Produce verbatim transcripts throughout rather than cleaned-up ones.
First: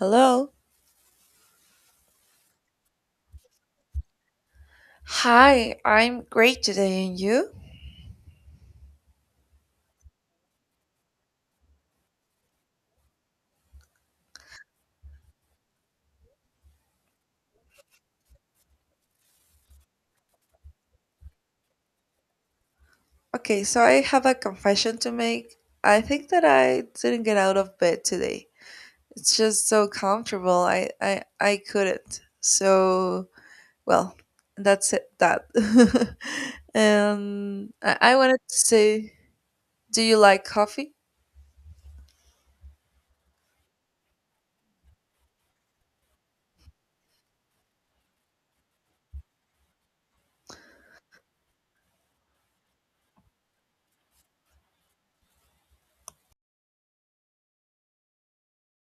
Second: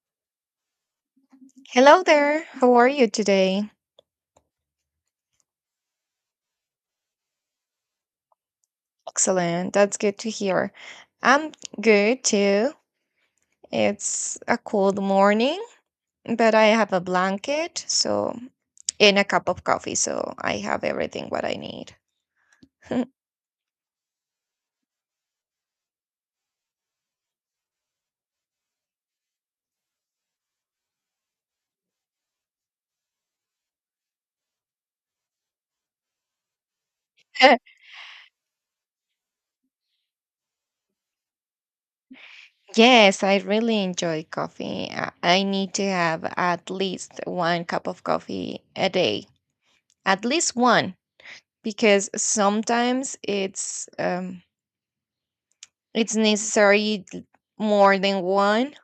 Hello. Hello there. How are you today? Hi, I'm great today, and you? Excellent. That's good to hear. I'm good too. It's a cold morning, but I have a blanket, so and a cup of coffee, so I have everything what I need. Okay, so I have a confession to make. I think that I didn't get out of bed today. It's just so comfortable. I I I couldn't. So, well, that's it that. and I, I wanted to say, do you like coffee? Yes, I really enjoy coffee. I I need to have at least one cup of coffee a day, at least one, because sometimes it's um, it's necessary d- more than one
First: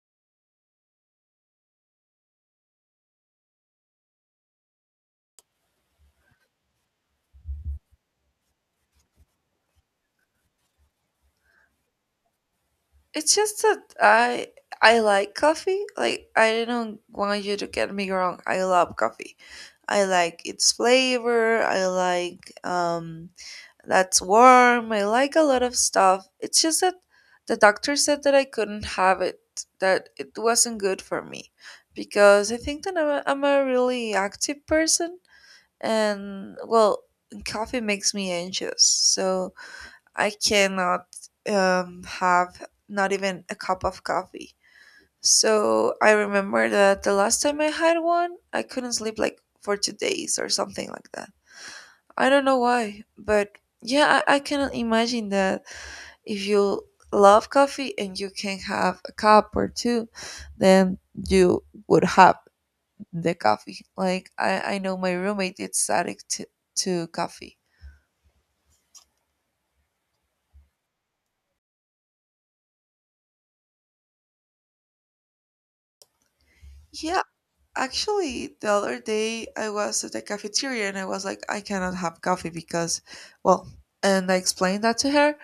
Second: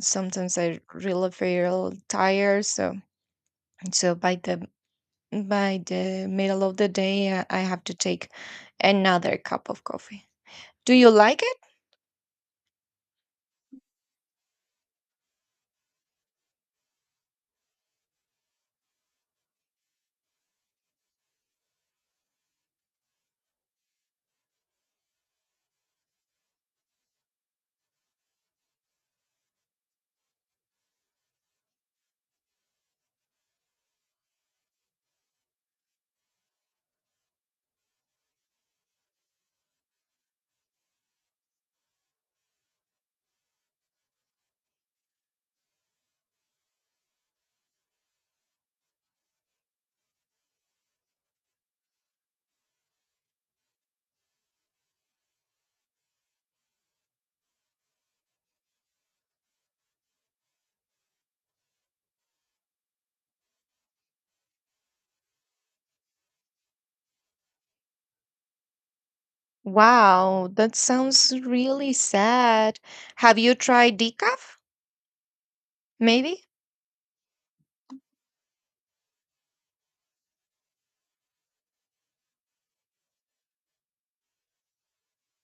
sometimes I really feel tired. So so by the by the middle of the day, I I have to take another cup of coffee. Do you like it? It's just that I I like coffee. Like, I don't want you to get me wrong. I love coffee. I like its flavor. I like um that's warm. I like a lot of stuff. It's just that the doctor said that I couldn't have it, that it wasn't good for me because I think that I'm a, I'm a really active person and, well, coffee makes me anxious. So I cannot um, have not even a cup of coffee. So I remember that the last time I had one, I couldn't sleep like for two days or something like that. I don't know why, but yeah, I, I cannot imagine that if you love coffee and you can have a cup or two, then you would have the coffee. Like, I, I know my roommate is addict to, to coffee. Wow, that sounds really sad. Have you tried decaf? Maybe? Yeah. Actually, the other day I was at the cafeteria and I was like, I cannot have coffee because, well, and I explained that to her.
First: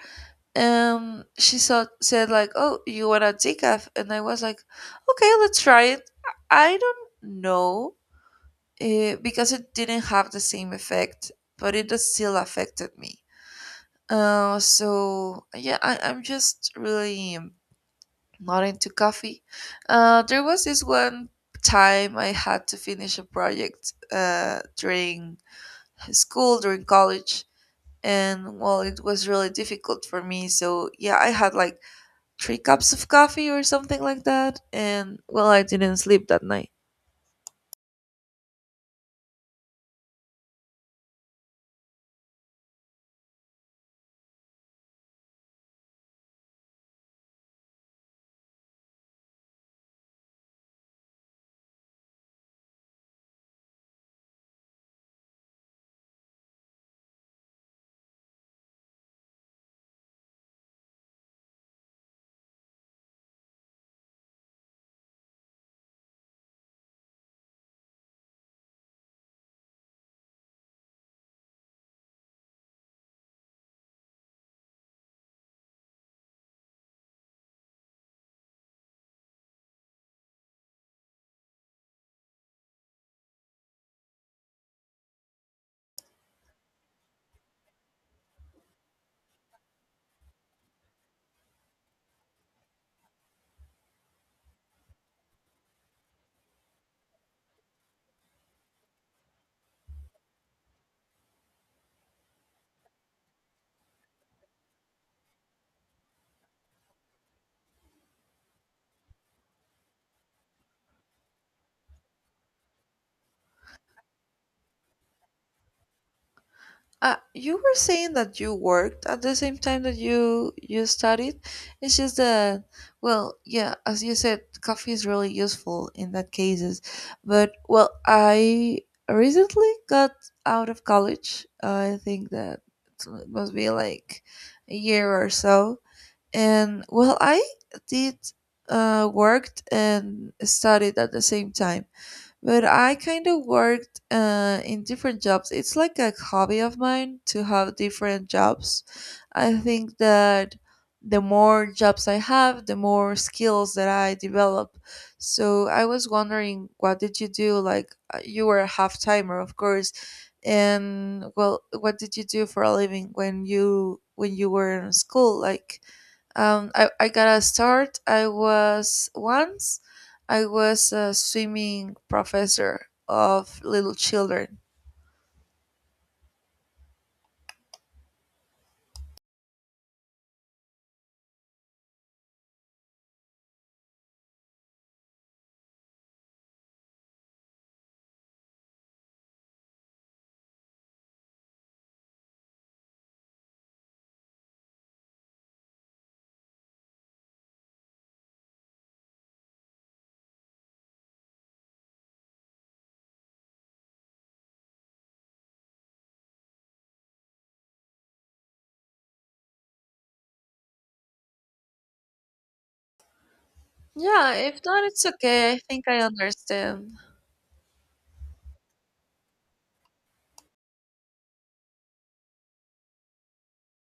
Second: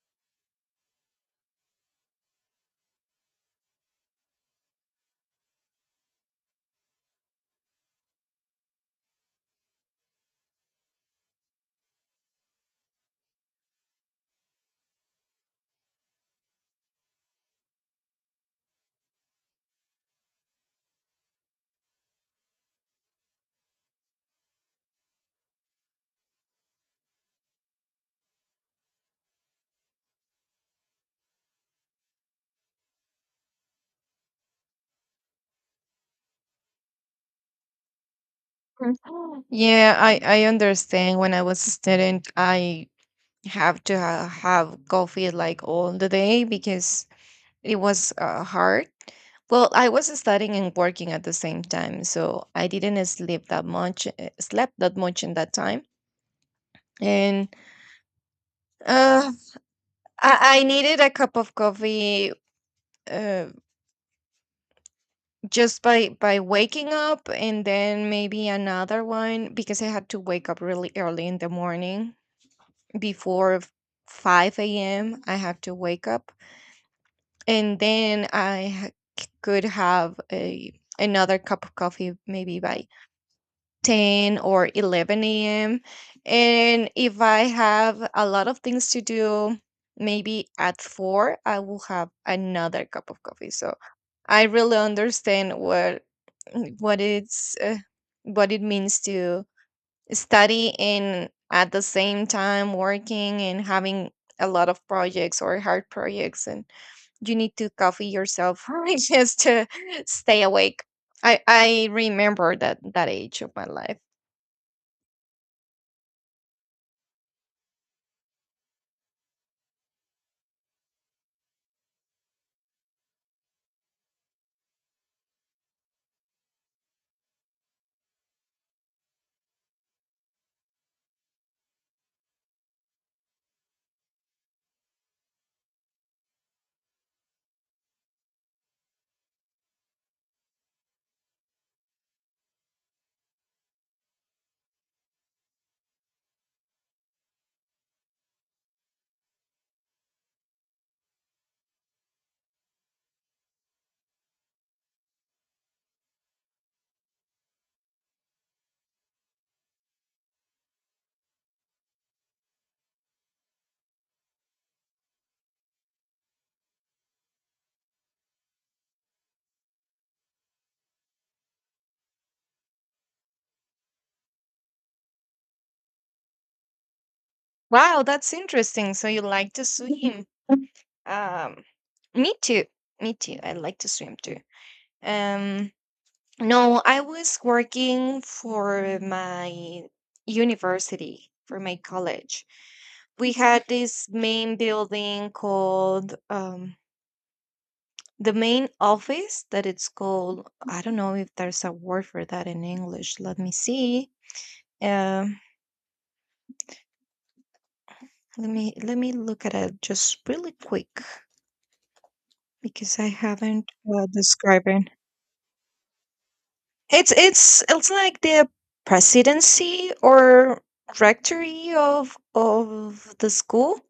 And she said, said like, oh, you want a decaf? And I was like, okay, let's try it. I don't know, eh, because it didn't have the same effect, but it does still affected me. Uh, so yeah, I, I'm just really not into coffee. Uh, there was this one time I had to finish a project uh, during school, during college, and, well, it was really difficult for me. So yeah, I had like three cups of coffee or something like that, and, well, I didn't sleep that night. Mhm. Yeah, I I understand. When I was a student, I have to ha- have coffee like all the day because it was uh, hard. Well, I was studying and working at the same time, so I didn't sleep that much, uh, slept that much in that time. And uh, I, I needed a cup of coffee uh, just by by waking up, and then maybe another one because I had to wake up really early in the morning before f- five a m. I had to wake up, and then I ha- c- could have a another cup of coffee maybe by ten or eleven a m. And if I have a lot of things to do, maybe at four, I will have another cup of coffee. So I really understand what what it's uh, what it means to study and at the same time working and having a lot of projects or hard projects and you need to coffee yourself just to stay awake. I I remember that that age of my life. Uh, you were saying that you worked at the same time that you you studied. It's just that, well, yeah, as you said, coffee is really useful in that cases. But, well, I recently got out of college. I think that it must be like a year or so. And, well, I did uh, worked and studied at the same time, but I kind of worked uh, in different jobs. It's like a hobby of mine to have different jobs. I think that the more jobs I have, the more skills that I develop. So I was wondering, what did you do? Like, uh, you were a half timer, of course. And, well, what did you do for a living when you when you were in school? Like, um, I, I gotta start. I was once, I was a swimming professor of little children. Wow, that's interesting. So you like to swim. Um, Me too. Me too. I like to swim too. Um, no, I was working for my university, for my college. We had this main building called um, the main office that it's called. I don't know if there's a word for that in English. Let me see. Um, let me let me look at it just really quick. Because I haven't uh, Yeah, if described not, it. it's okay. I think I understand. It's it's it's like the presidency or rectory of of the school.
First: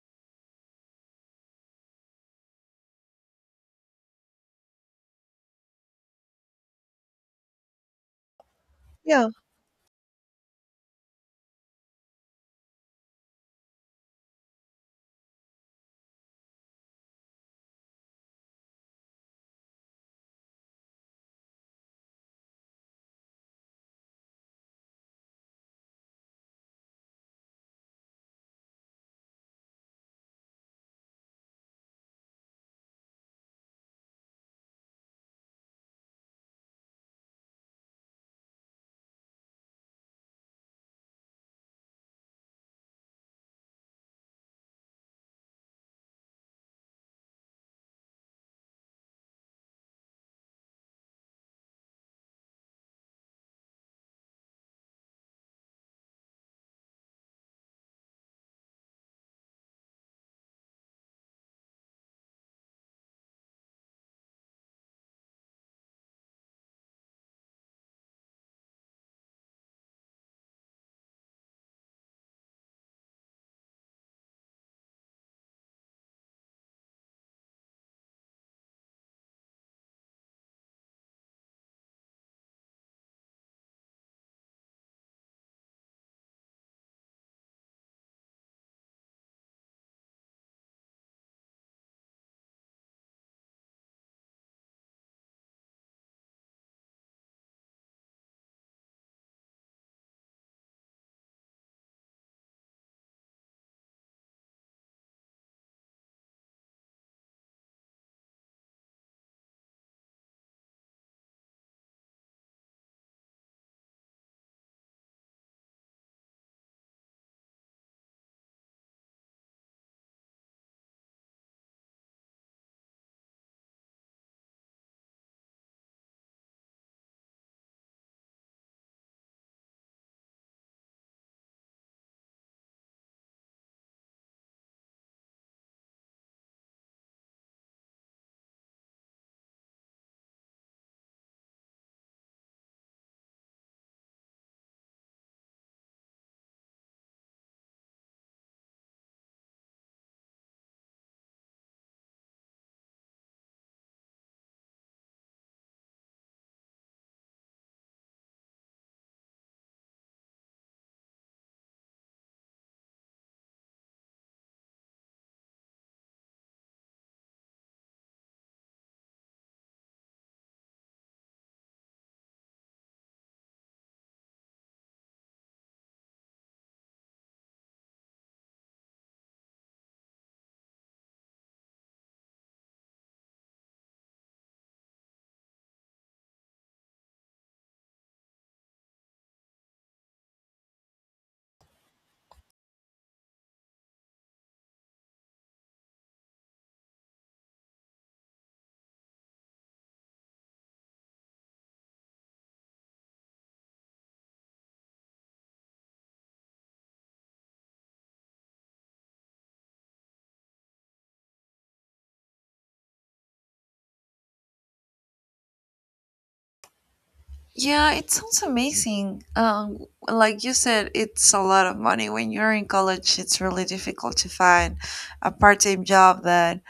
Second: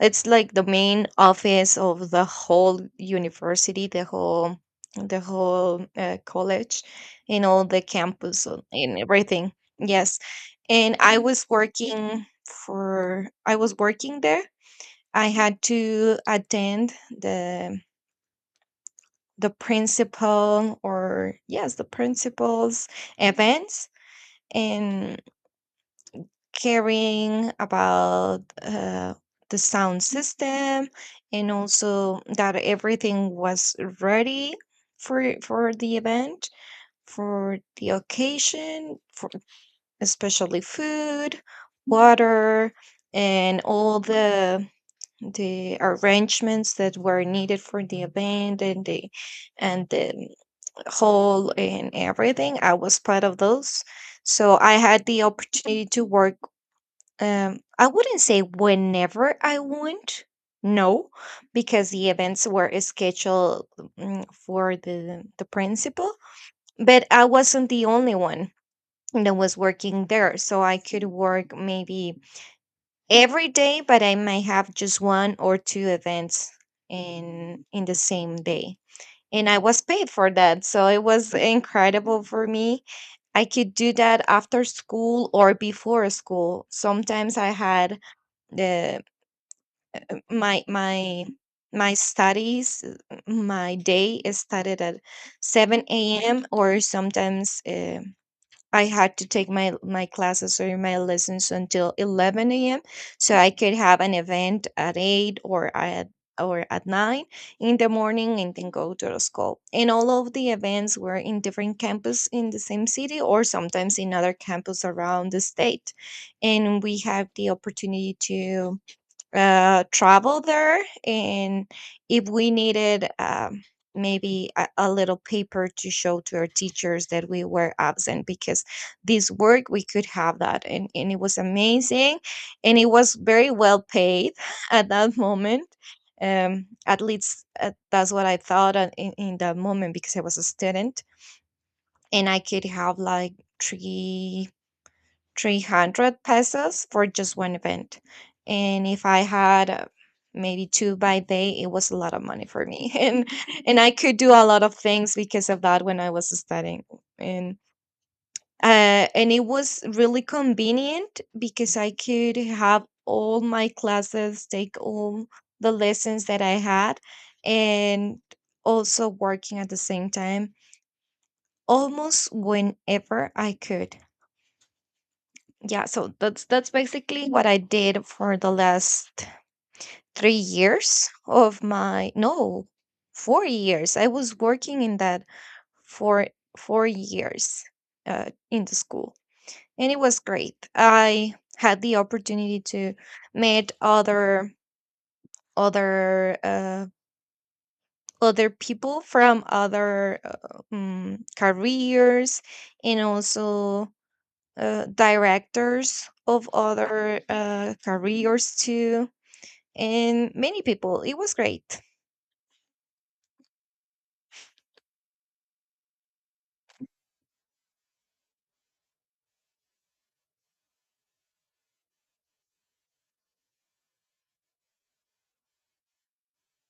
It's like the main office of the whole university, the whole the whole uh, college, and all the campus and and Yeah. everything. Yes, and I was working for I was working there. I had to attend the the principal or yes the principal's events and caring about uh, the sound system and also that everything was ready for for the event for the occasion for especially food, water, and all the the arrangements that were needed for the event and the and the hall and everything. I was part of those. So I had the opportunity to work. Um, I wouldn't say whenever I want, no, because the events were scheduled mm, for the the principal. But I wasn't the only one that was working there, so I could work maybe every day, but I might have just one or two events in in the same day and I was paid for that. So it was incredible for me. I could do that after school or before school. Sometimes I had the my my my studies, uh, my day started at seven a.m or sometimes uh, I had to take my my classes or my lessons until eleven a m so I could have an event at eight or at or at nine in the morning and then go to the school. And all of the events were in different campus in the same city or sometimes in other campus around the state. And we have the opportunity to uh, travel there and if we needed um, maybe a, a little paper to show to our teachers that we were absent because this work we could have that, and, and it was amazing and it was very well paid at that moment, um, at least uh, that's what I thought at- in, in that moment because I was a student and I could have like three 300 pesos for just one event. And if I had, uh, maybe two by day, it was a lot of money for me. And and I could do a lot of things because of that when I was studying. And uh, and it was really convenient because I could have all my classes, take all the lessons that I had, and also working at the same time almost whenever I could. Yeah, so that's that's basically what I did for the last three years of my no, four years. I was working in that for four years uh, in the school, and it was great. I had the opportunity to meet other other uh, other people from other uh, um, careers, and also uh, directors of other uh, careers too, and many people. It was great. Yeah, it sounds amazing. Um, like you said, it's a lot of money. When you're in college, it's really difficult to find a part-time job that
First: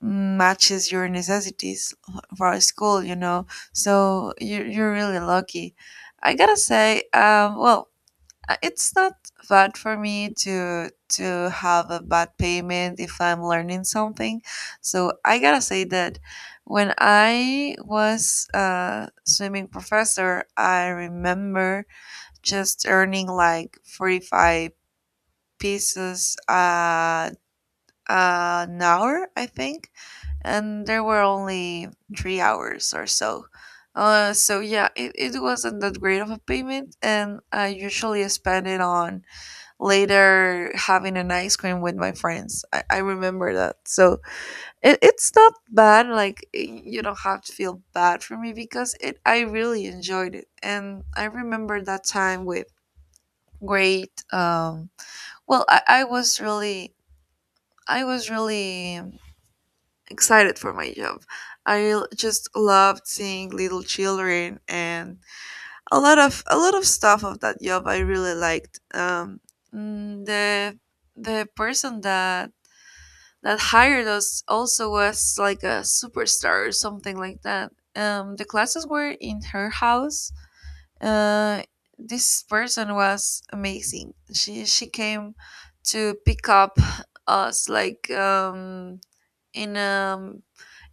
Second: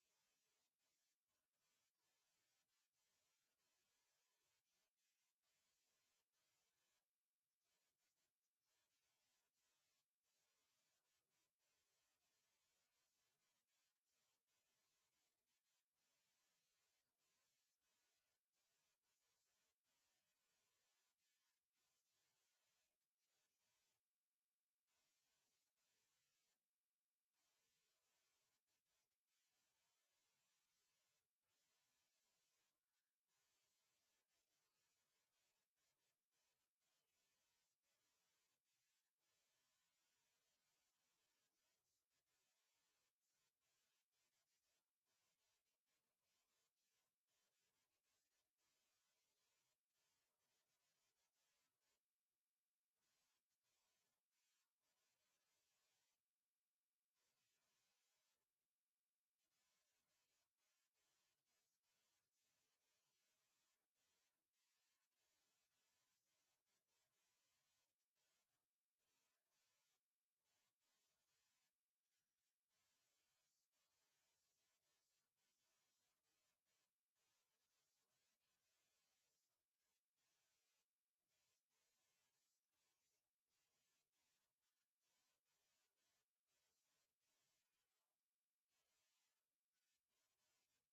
matches your necessities for school, you know. So you're, you're really lucky. I gotta say, um, well, Uh, it's not bad for me to to have a bad payment if I'm learning something. So I gotta say that when I was a swimming professor, I remember just earning like forty-five pieces uh, an hour, I think, and there were only three hours or so. Uh, so yeah, it, it wasn't that great of a payment, and I usually spend it on later having an ice cream with my friends. I, I remember that. So it, it's not bad. Like, y- you don't have to feel bad for me because it I really enjoyed it. And I remember that time with great um well I, I was really, I was really excited for my job. I l- just loved seeing little children, and a lot of a lot of stuff of that job I really liked. Um mm, the the person that that hired us also was like a superstar or something like that. Um, the classes were in her house. Uh, this person was amazing. She she came to pick up us like um, in a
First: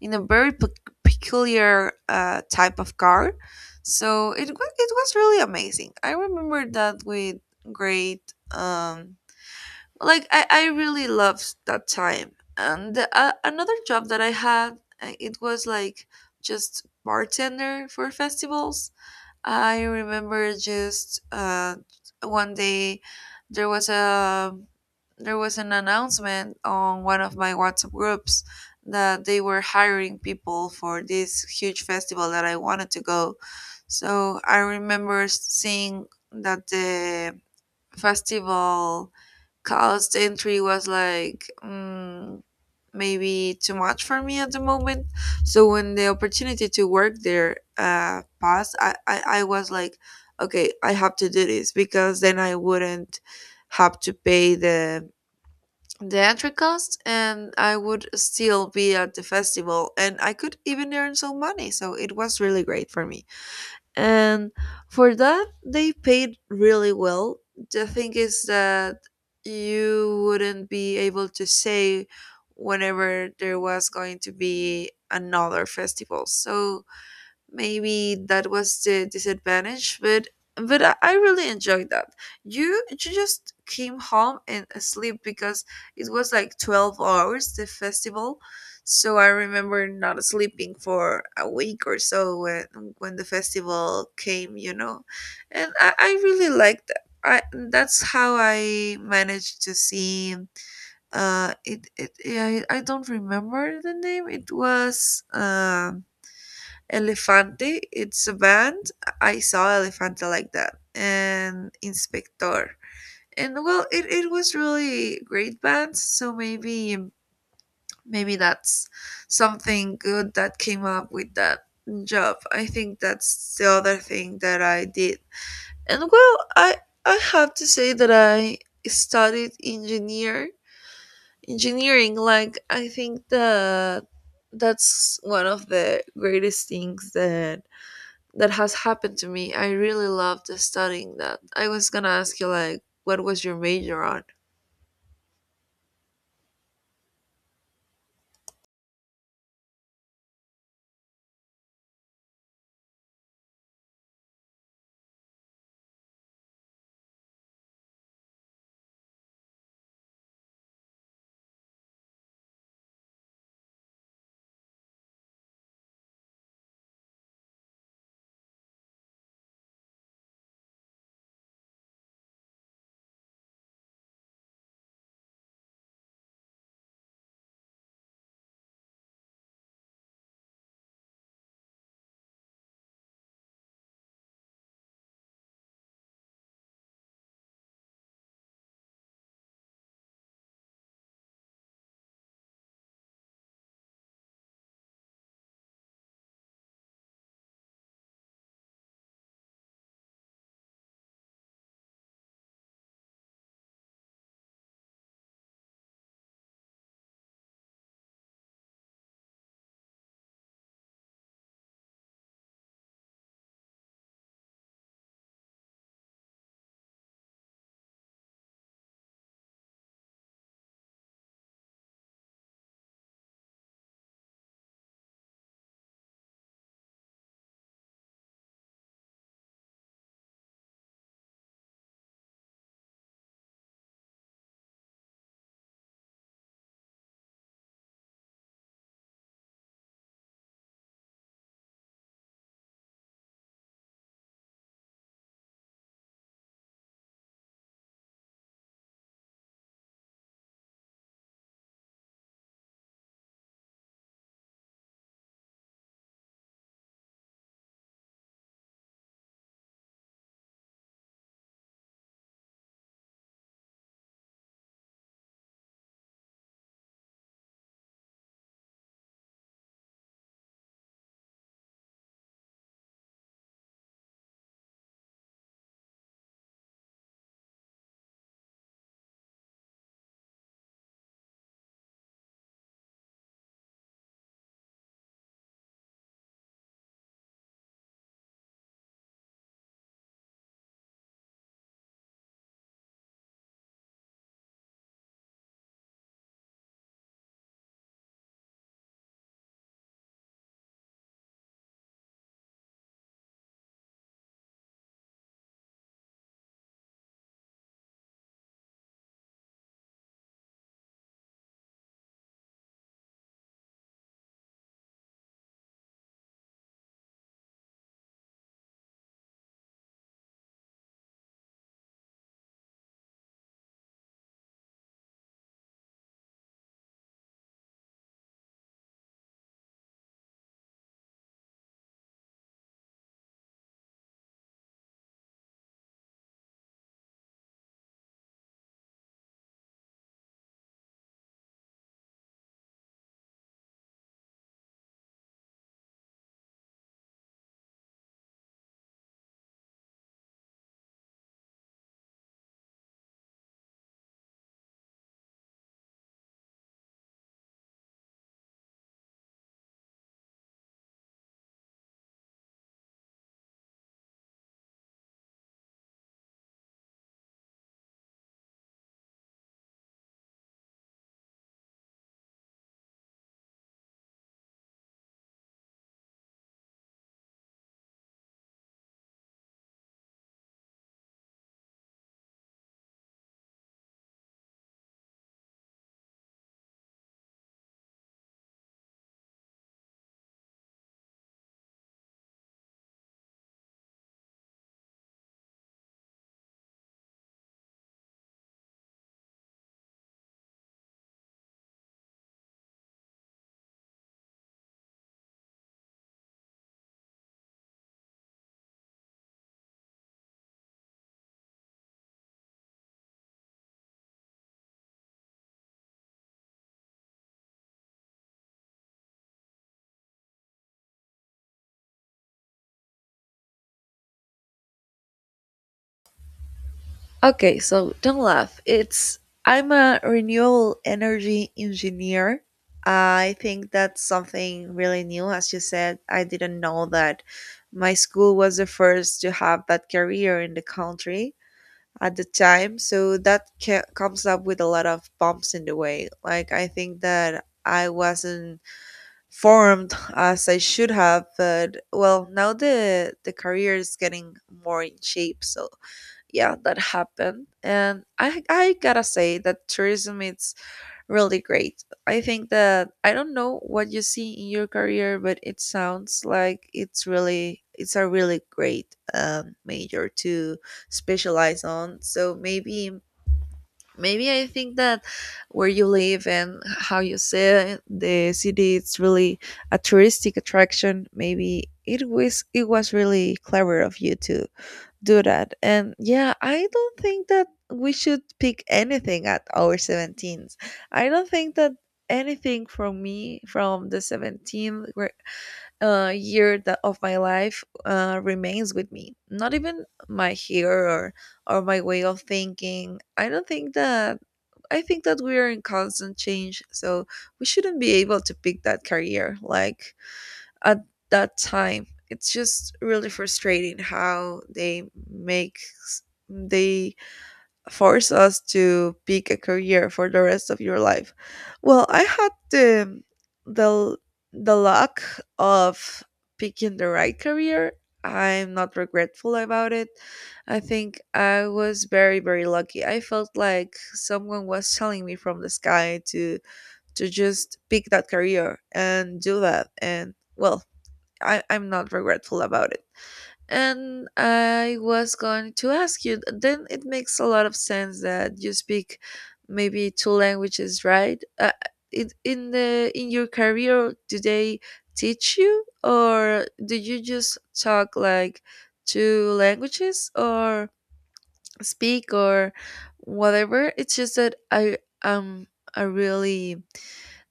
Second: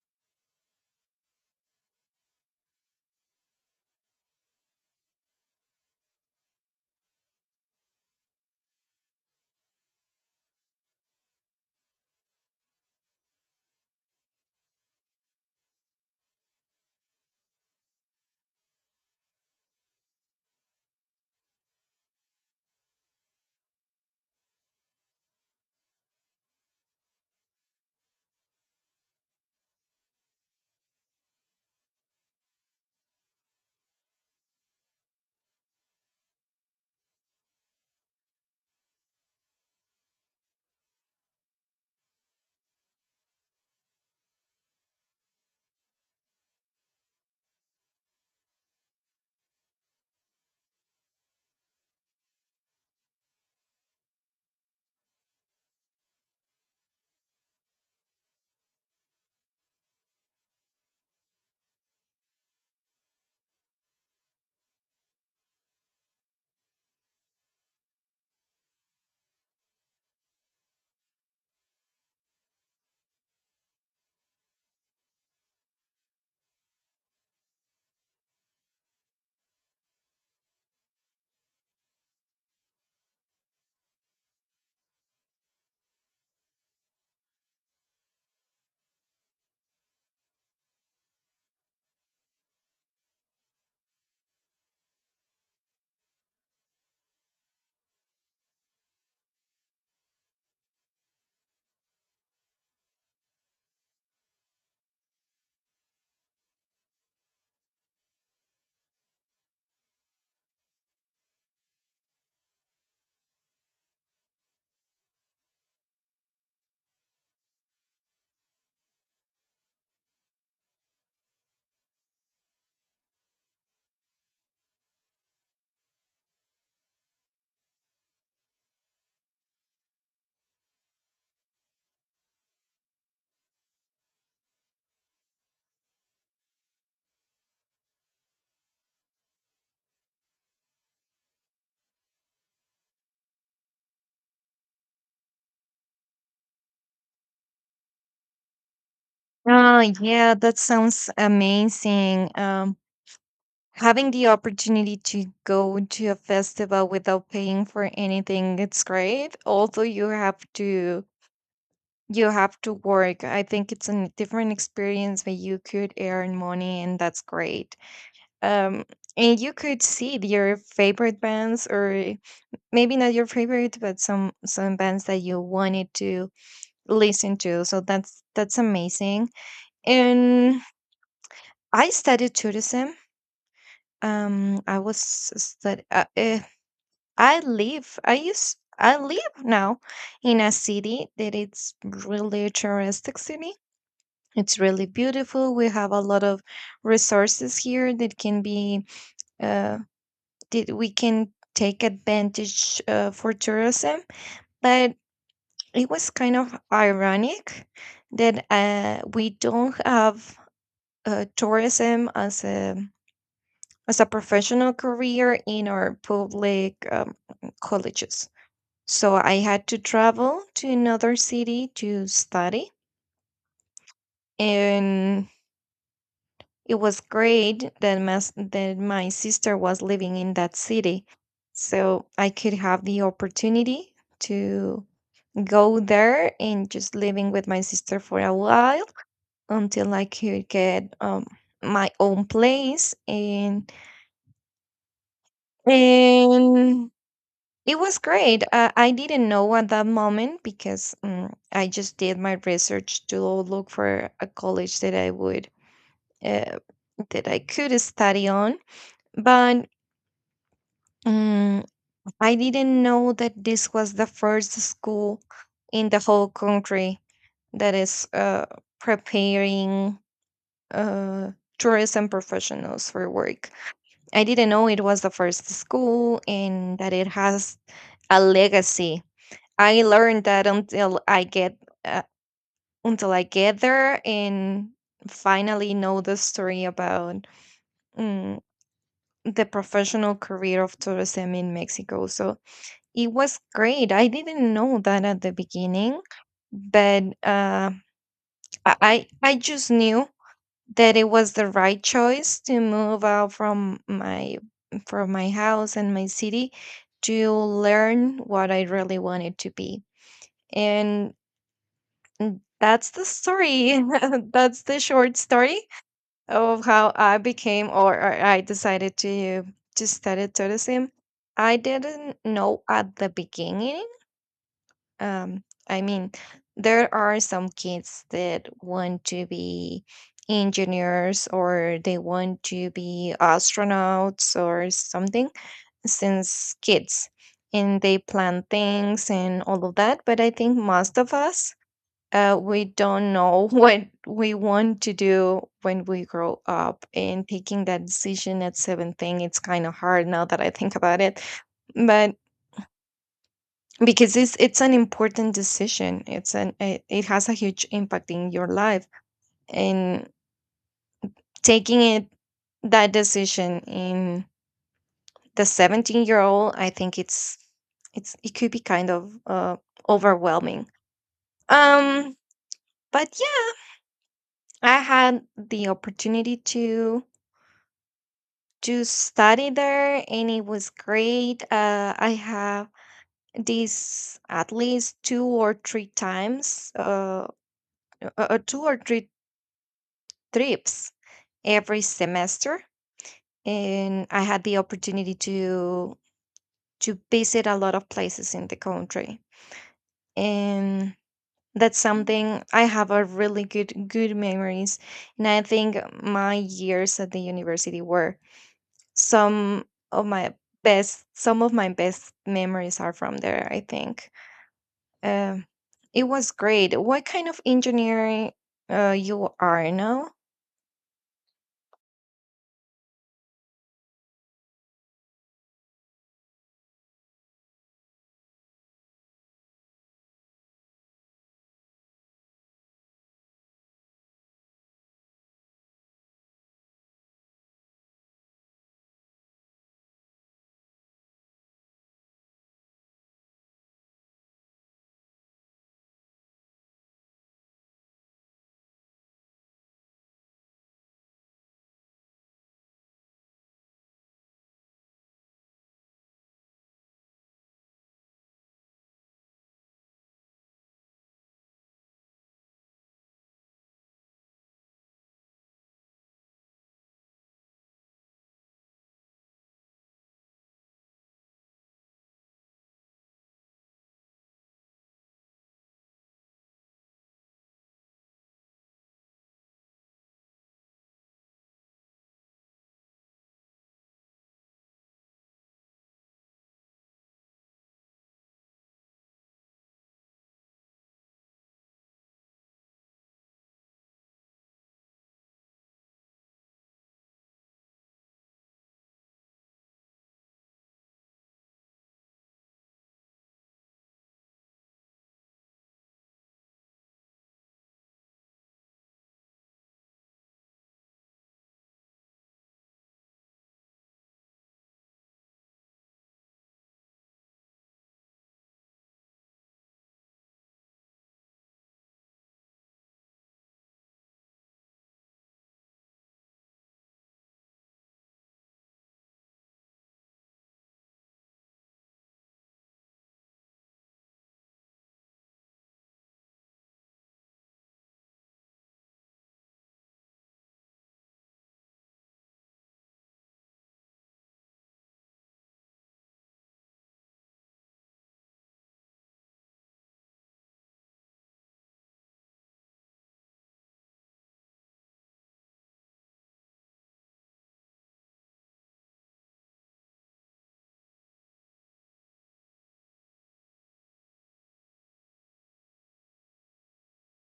in a very pe- peculiar uh, type of car. So it wa- it was really amazing. I remember that with great, um, like, I, I really loved that time. And the, uh, another job that I had, uh, it was like just bartender for festivals. I remember just, uh, one day there was a there was an announcement on one of my WhatsApp groups that they were hiring people for this huge festival that I wanted to go. So I remember seeing that the festival, cause the entry was like, mm, maybe too much for me at the moment. So when the opportunity to work there uh, passed, I, I, I was like, okay, I have to do this because then I wouldn't have to pay the the entry cost and I would still be at the festival and I could even earn some money. So it was really great for me, and for that they paid really well. The thing is that you wouldn't be able to say whenever there was going to be another festival, so maybe that was the disadvantage, but but i I really enjoyed that. You you just came home and asleep because it was like twelve hours the festival. So I remember not sleeping for a week or so when when the festival came, you know. And i, I really liked that. I, that's how I managed to see, uh it, it yeah, I, I don't remember the name. It was, um Elefante, it's a band. I saw Elefante like that, and Inspector. And, well, it, it was really great bands. So maybe, maybe that's something good that came up with that job. I think that's the other thing that I did. And, well, I I have to say that I studied engineer engineering. Like, I think that that's one of the greatest things that that has happened to me. I really loved studying that. I was gonna ask you, like, what was your major on? Ah, yeah, that sounds amazing. Um, having the opportunity to go to a festival without paying for anything, it's great. Although you have to you have to work. I think it's a different experience where you could earn money and that's great. Um, and you could see your favorite bands or maybe not your favorite, but some some bands that you wanted to listen to. So that's that's amazing. And I studied tourism. Um, I was stud- uh, uh, eh, I live. I used. I live now in a city that it's really touristic city. It's really beautiful. We have a lot of resources here that can be uh, that we can take advantage uh, for tourism. But it was kind of ironic that uh, we don't have uh, tourism as a as a professional career in our public um, colleges. So I had to travel to another city to study, and it was great that my, that my sister was living in that city, so I could have the opportunity to go there and just living with my sister for a while until I could get um, my own place and and it was great. Uh, I didn't know at that moment because um, I just did my research to look for a college that I would uh, that I could study on, but um, I didn't know that this was the first school in the whole country that is uh, preparing uh, tourism professionals for work. I didn't know it was the first school and that it has a legacy. I learned that until I get, uh, until I get there and finally know the story about, mm, the professional career of tourism in Mexico. So it was great. I didn't know that at the beginning, but uh, I I I just knew that it was the right choice to move out from my from my house and my city to learn what I really wanted to be. And mm, that's the story. That's the short story of how I became, or, or I decided to to study tourism. I didn't know at the beginning. um, I mean, there are some kids that want to be engineers or they want to be astronauts or something since kids, and they plan things and all of that. But I think most of us, uh, we don't know what we want to do when we grow up, and taking that decision at seventeen it's kind of hard now that I think about it, but because it's it's an important decision, it's an it, it has a huge impact in your life, and taking it that decision in the seventeen year old I think it's it's it could be kind of uh overwhelming. um but yeah, I had the opportunity to to study there and it was great. uh I have this at least two or three times, uh, uh uh, two or three trips every semester, and I had the opportunity to to visit a lot of places in the country, and that's something I have a really good good memories, and I think my years at the university were some of my best some of my best memories are from there I think. Um it was great. What kind of engineering uh, you are now? Okay, so don't laugh. It's, I'm a renewable energy engineer. I think that's something really new. As you said, I didn't know that my school was the first to have that career in the country at the time. So that ca- comes up with a lot of bumps in the way. Like, I think that I wasn't formed as I should have, but, well, now the the career is getting more in shape. So yeah, that happened, and I I gotta say that tourism is really great. I think that I don't know what you see in your career, but it sounds like it's really, it's a really great, um, major to specialize on. So maybe, maybe I think that where you live and how you see the city, it's really a touristic attraction. Maybe it was it was really clever of you to do that. And yeah, I don't think that we should pick anything at our seventeenth. I don't think that anything from me from the seventeenth uh, year that of my life uh, remains with me. Not even my hair or or my way of thinking. I don't think that. I think that we are in constant change, so we shouldn't be able to pick that career like at that time. It's just really frustrating how they make s- they force us to pick a career for the rest of your life. Well, I had the the the luck of picking the right career. I'm not regretful about it. I think I was very very lucky. I felt like someone was telling me from the sky to to just pick that career and do that. And, well, I, I'm not regretful about it. And I was going to ask you, then it makes a lot of sense that you speak maybe two languages, right? Uh, it, in the in your career, do they teach you, or do you just talk like two languages, or speak, or whatever? It's just that I am a really,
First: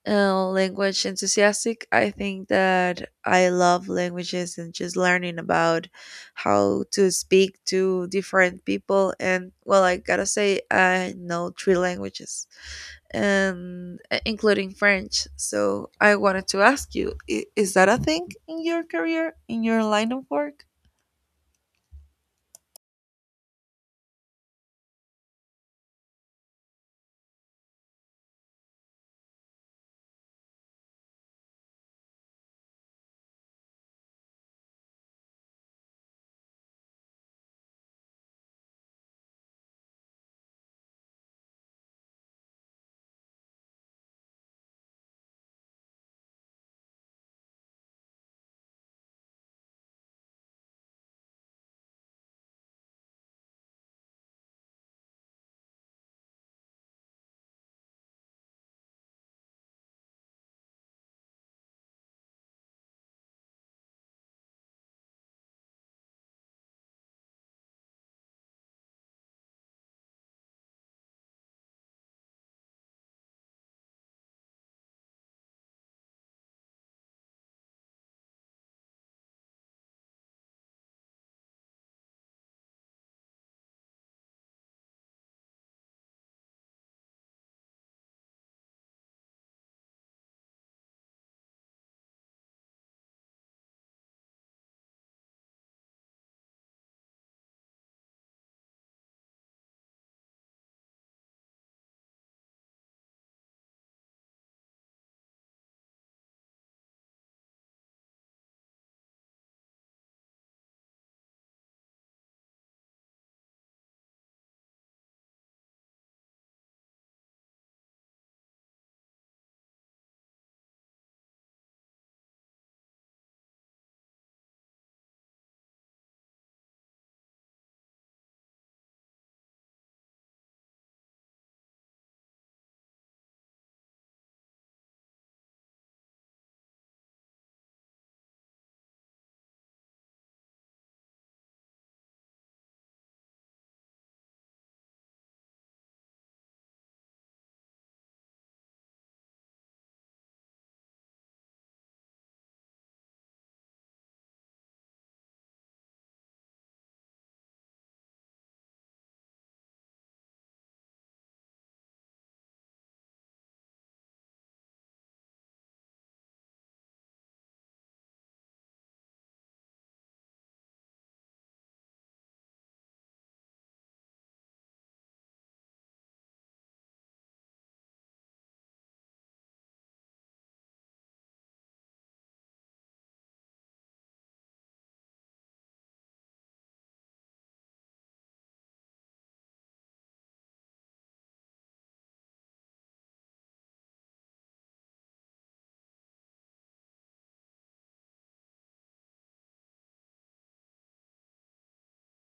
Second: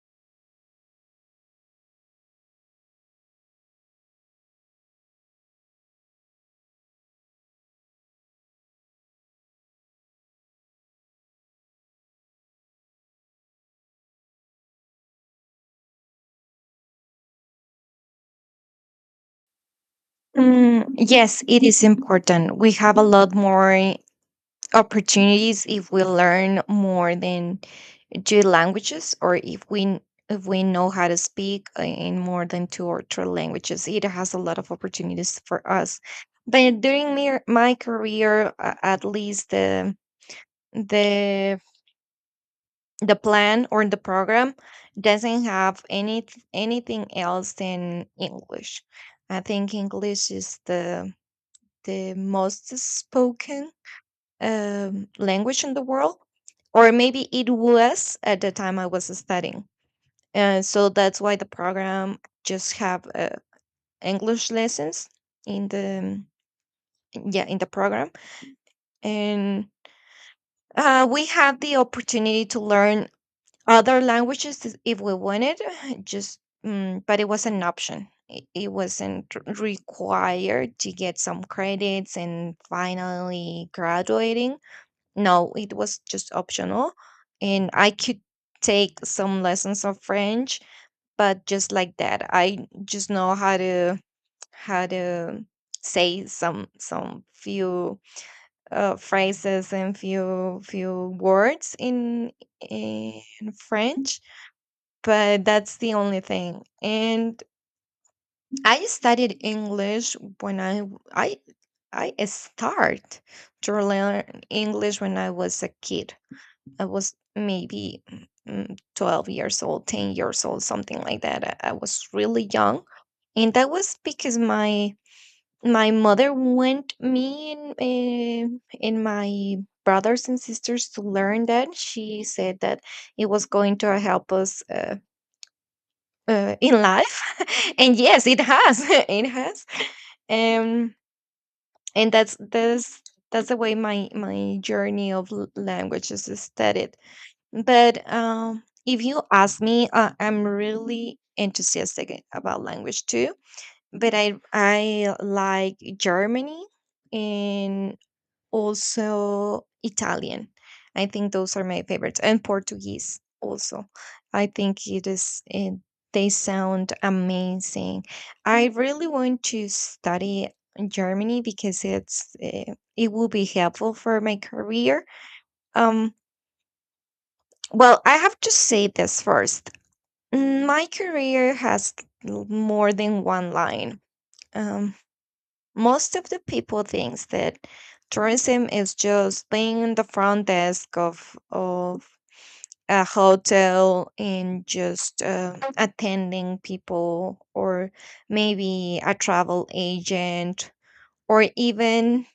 uh, language enthusiastic. I think that I love languages and just learning about how to speak to different people. And, well, I gotta say, I know three languages, and, uh, including French. So I wanted to ask you: i- Is that a thing in your career, in your line of work? Mm, yes, it is important. We have a lot more opportunities if we learn more than two languages or if we if we know how to speak in more than two or three languages. It has a lot of opportunities for us, but during my, my career a- at least the the the plan or the program doesn't have any anything else than English. I think English is the the most spoken, um, language in the world, or maybe it was at the time I was studying. And so that's why the program just have, uh, English lessons in the yeah in the program, and uh, we have the opportunity to learn other languages is- if we wanted. Just mm, but it was an option. It it wasn't r- required to get some credits and finally graduating. No, it was just optional. And I could take some lessons of French, but just like that, I just know how to how to say some some few uh, phrases and few few words in in French, but that's the only thing. And I studied English when I w- I I start to learn English when I was a kid. I was maybe mm, mm, twelve years old, ten years old, something like that. I, I was really young. And that was because my my mother went me and, um and my brothers and sisters to learn that. She said that it was going to help us uh, uh, in life. And yes, it has. It has. Um, and that's, that's, that's the way my, my journey of l- languages is started. But um, if you ask me, uh, I'm really enthusiastic about language too. But I I like Germany and also Italian. I think those are my favorites, and Portuguese also. I think it is. It, they sound amazing. I really want to study Germany because it's uh, it will be helpful for my career. Um, well, I have to say this first. Mm, My career has l- more than one line. Um, Most of the people thinks that tourism is just being in the front desk of of a hotel and just uh, attending people, or maybe a travel agent, or even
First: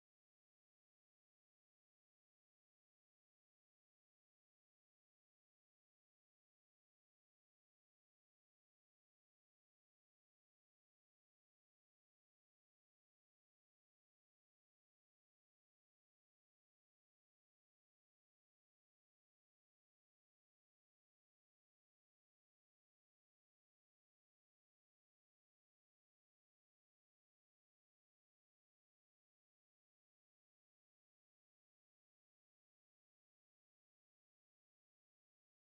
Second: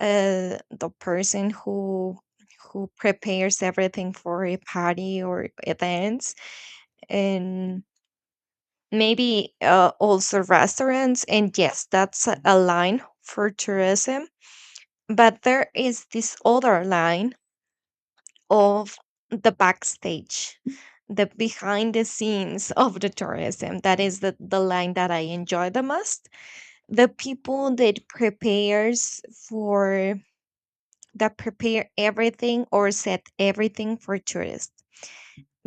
uh, the person who who prepares everything for a party or events, and maybe uh, also restaurants, and yes, that's a a line for tourism. But there is this other line of the backstage, the behind the scenes of the tourism. That is the, the line that I enjoy the most. The people that prepares for that prepare everything or set everything for tourists.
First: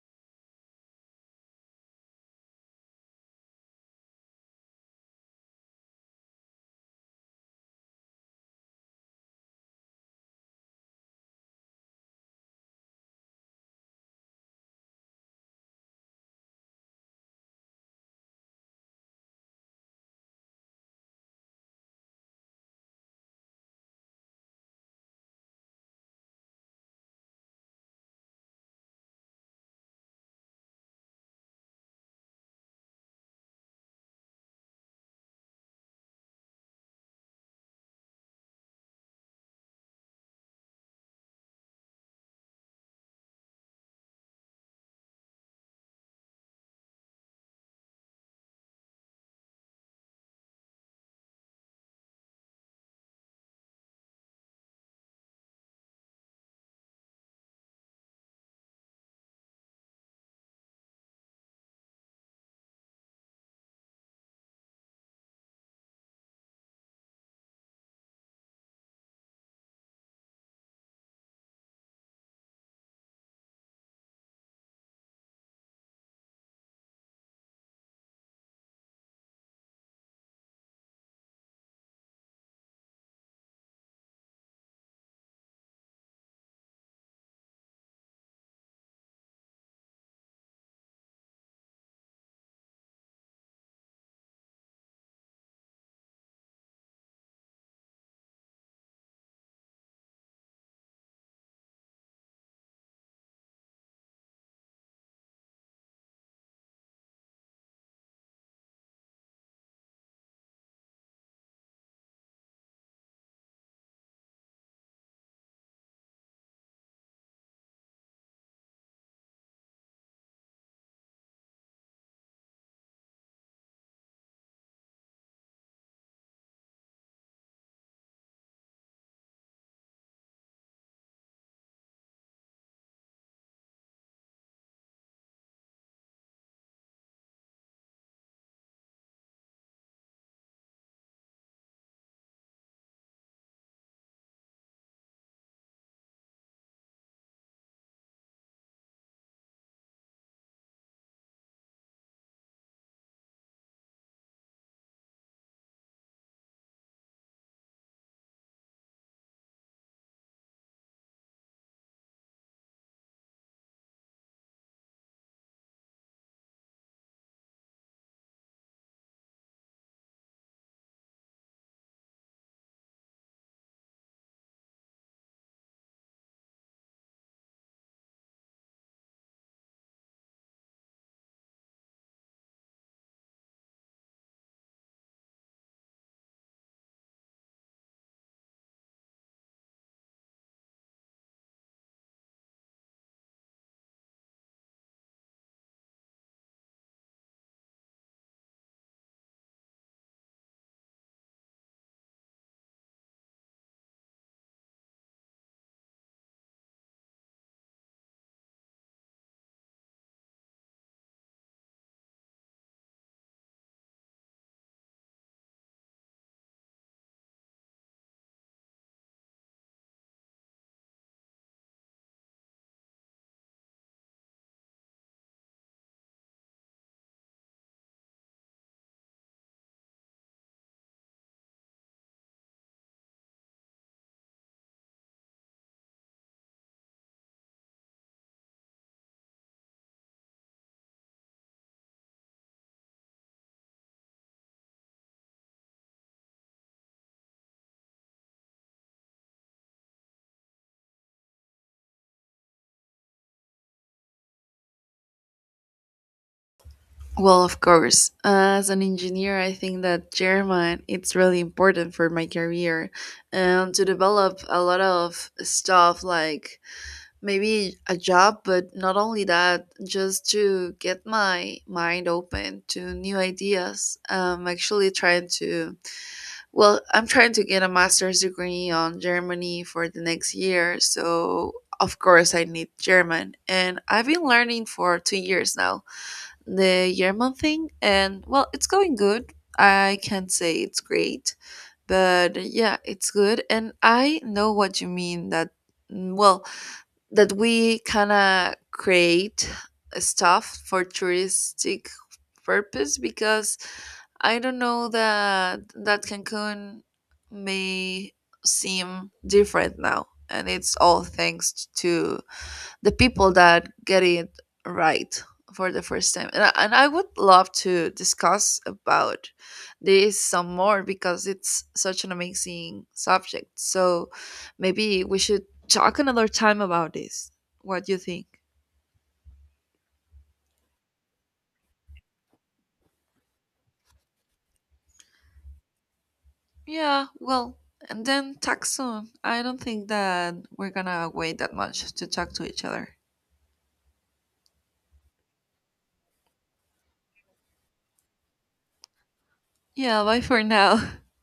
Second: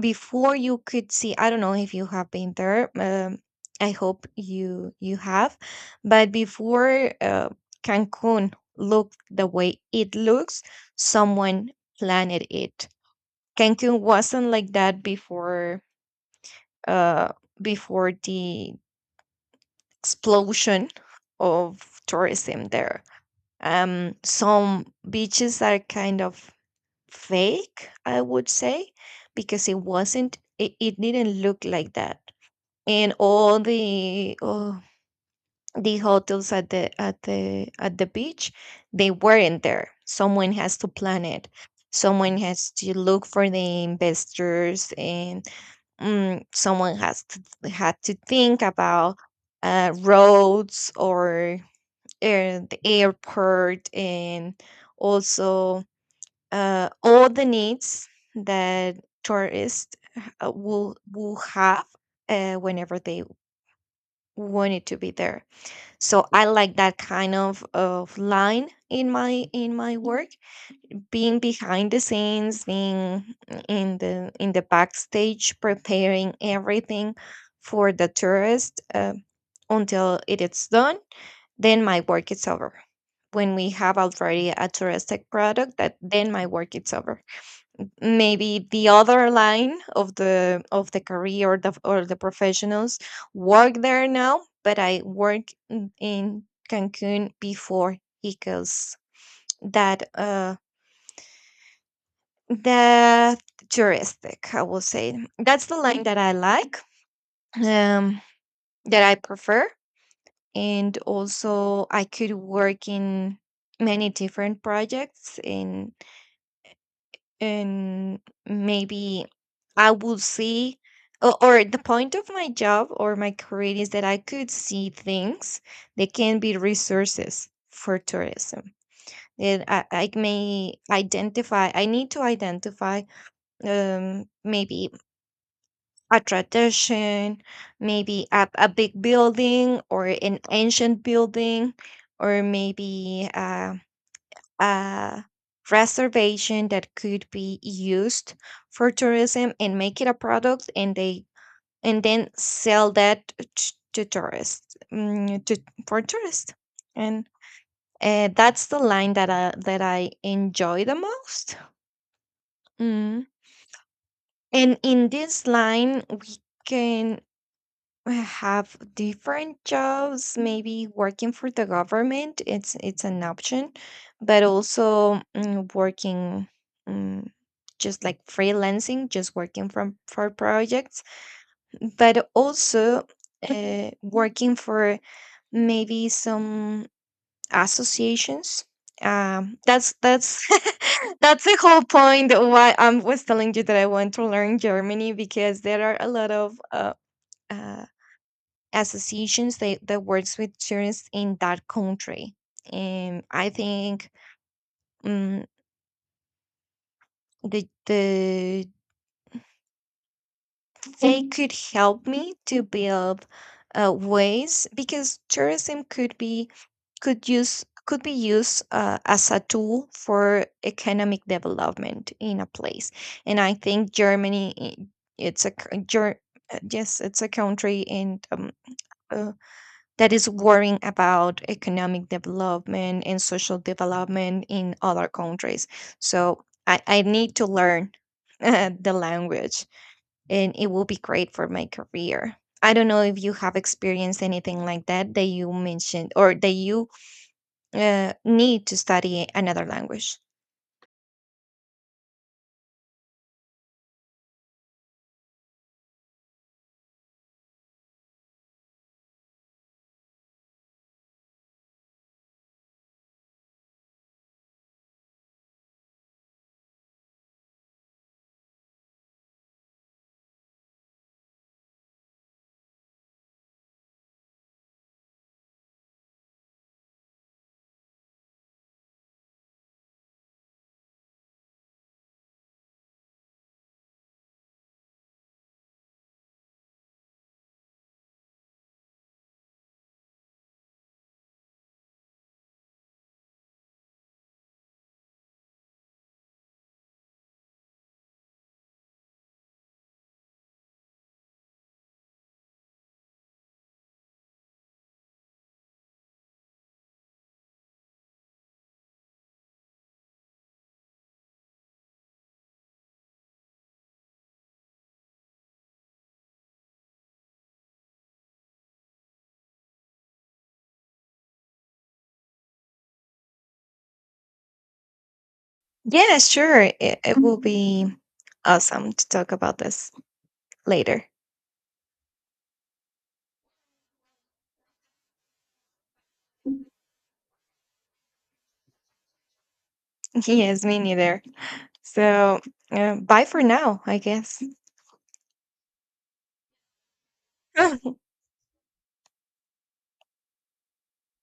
Before you could see, I don't know if you have been there, um, I hope you you have, but before uh, Cancun looked the way it looks, someone planned it. Cancun wasn't like that before, uh before the explosion of tourism there. Um some beaches are kind of fake, I would say, because it wasn't, it, it didn't look like that. And all the oh, the hotels at the at the at the beach, they weren't there. Someone has to plan it. Someone has to look for the investors, and mm, someone has to had to think about uh, roads, or air, the airport, and also uh, all the needs that tourists uh, will will have uh, whenever they wanted to be there. So I like that kind of, of line in my in my work, being behind the scenes, being in the in the backstage, preparing everything for the tourist uh, until it is done. Then my work is over. When we have already a touristic product, that then my work is over. Maybe the other line of the of the career, or the, or the professionals work there now. But I work in in Cancun before, because that uh the touristic, I will say that's the line that I like. um that I prefer. And also I could work in many different projects in, and maybe I would see, or, or the point of my job or my career is that I could see things that can be resources for tourism. That I, I may identify, I need to identify um, maybe a tradition, maybe a, a big building or an ancient building, or maybe uh, a reservation that could be used for tourism and make it a product, and they and then sell that t- to tourists, mm, to, for tourists, and uh, that's the line that I, that I enjoy the most. Mm. And in this line we can have different jobs. Maybe working for the government, it's it's an option, but also mm, working, mm, just like freelancing, just working from for projects, but also uh, working for maybe some associations. Um, that's that's that's the whole point why I was telling you that I want to learn Germany, because there are a lot of uh, uh, associations that, that works with tourists in that country. And I think, um, the the they could help me to build uh, ways, because tourism could be could use could be used uh, as a tool for economic development in a place. And I think Germany, I- it's a c- Ger- uh, yes, it's a country, and um, uh, that is worrying about economic development and social development in other countries. So i, I need to learn the language, and it will be great for my career. I don't know if you have experienced anything like that that you mentioned, or that you uh, need to study another language. Well, of course. As an engineer, I think that German it's really important for my career and to develop a lot of stuff, like maybe a job, but not only that, just to get my mind open to new ideas. I'm actually trying to, well, I'm trying to get a master's degree on Germany for the next year, so of course I need German, and I've been learning for two years now the German thing, and, well, it's going good. I can't say it's great, but yeah, it's good. And I know what you mean that, mm, well, that we kind of create stuff for touristic purpose. Because I don't know that that Cancun may seem different now, and it's all thanks to the people that get it right for the first time. And I, and I would love to discuss about this some more because it's such an amazing subject. So maybe we should talk Yeah, another time sure. about It, it this. will What do be you think? awesome to talk about this later. Yeah, well, and then talk soon. I don't think that Yes, we're me gonna neither. wait that much to talk So, to each other. uh, bye for now, I guess. Yeah, bye for now.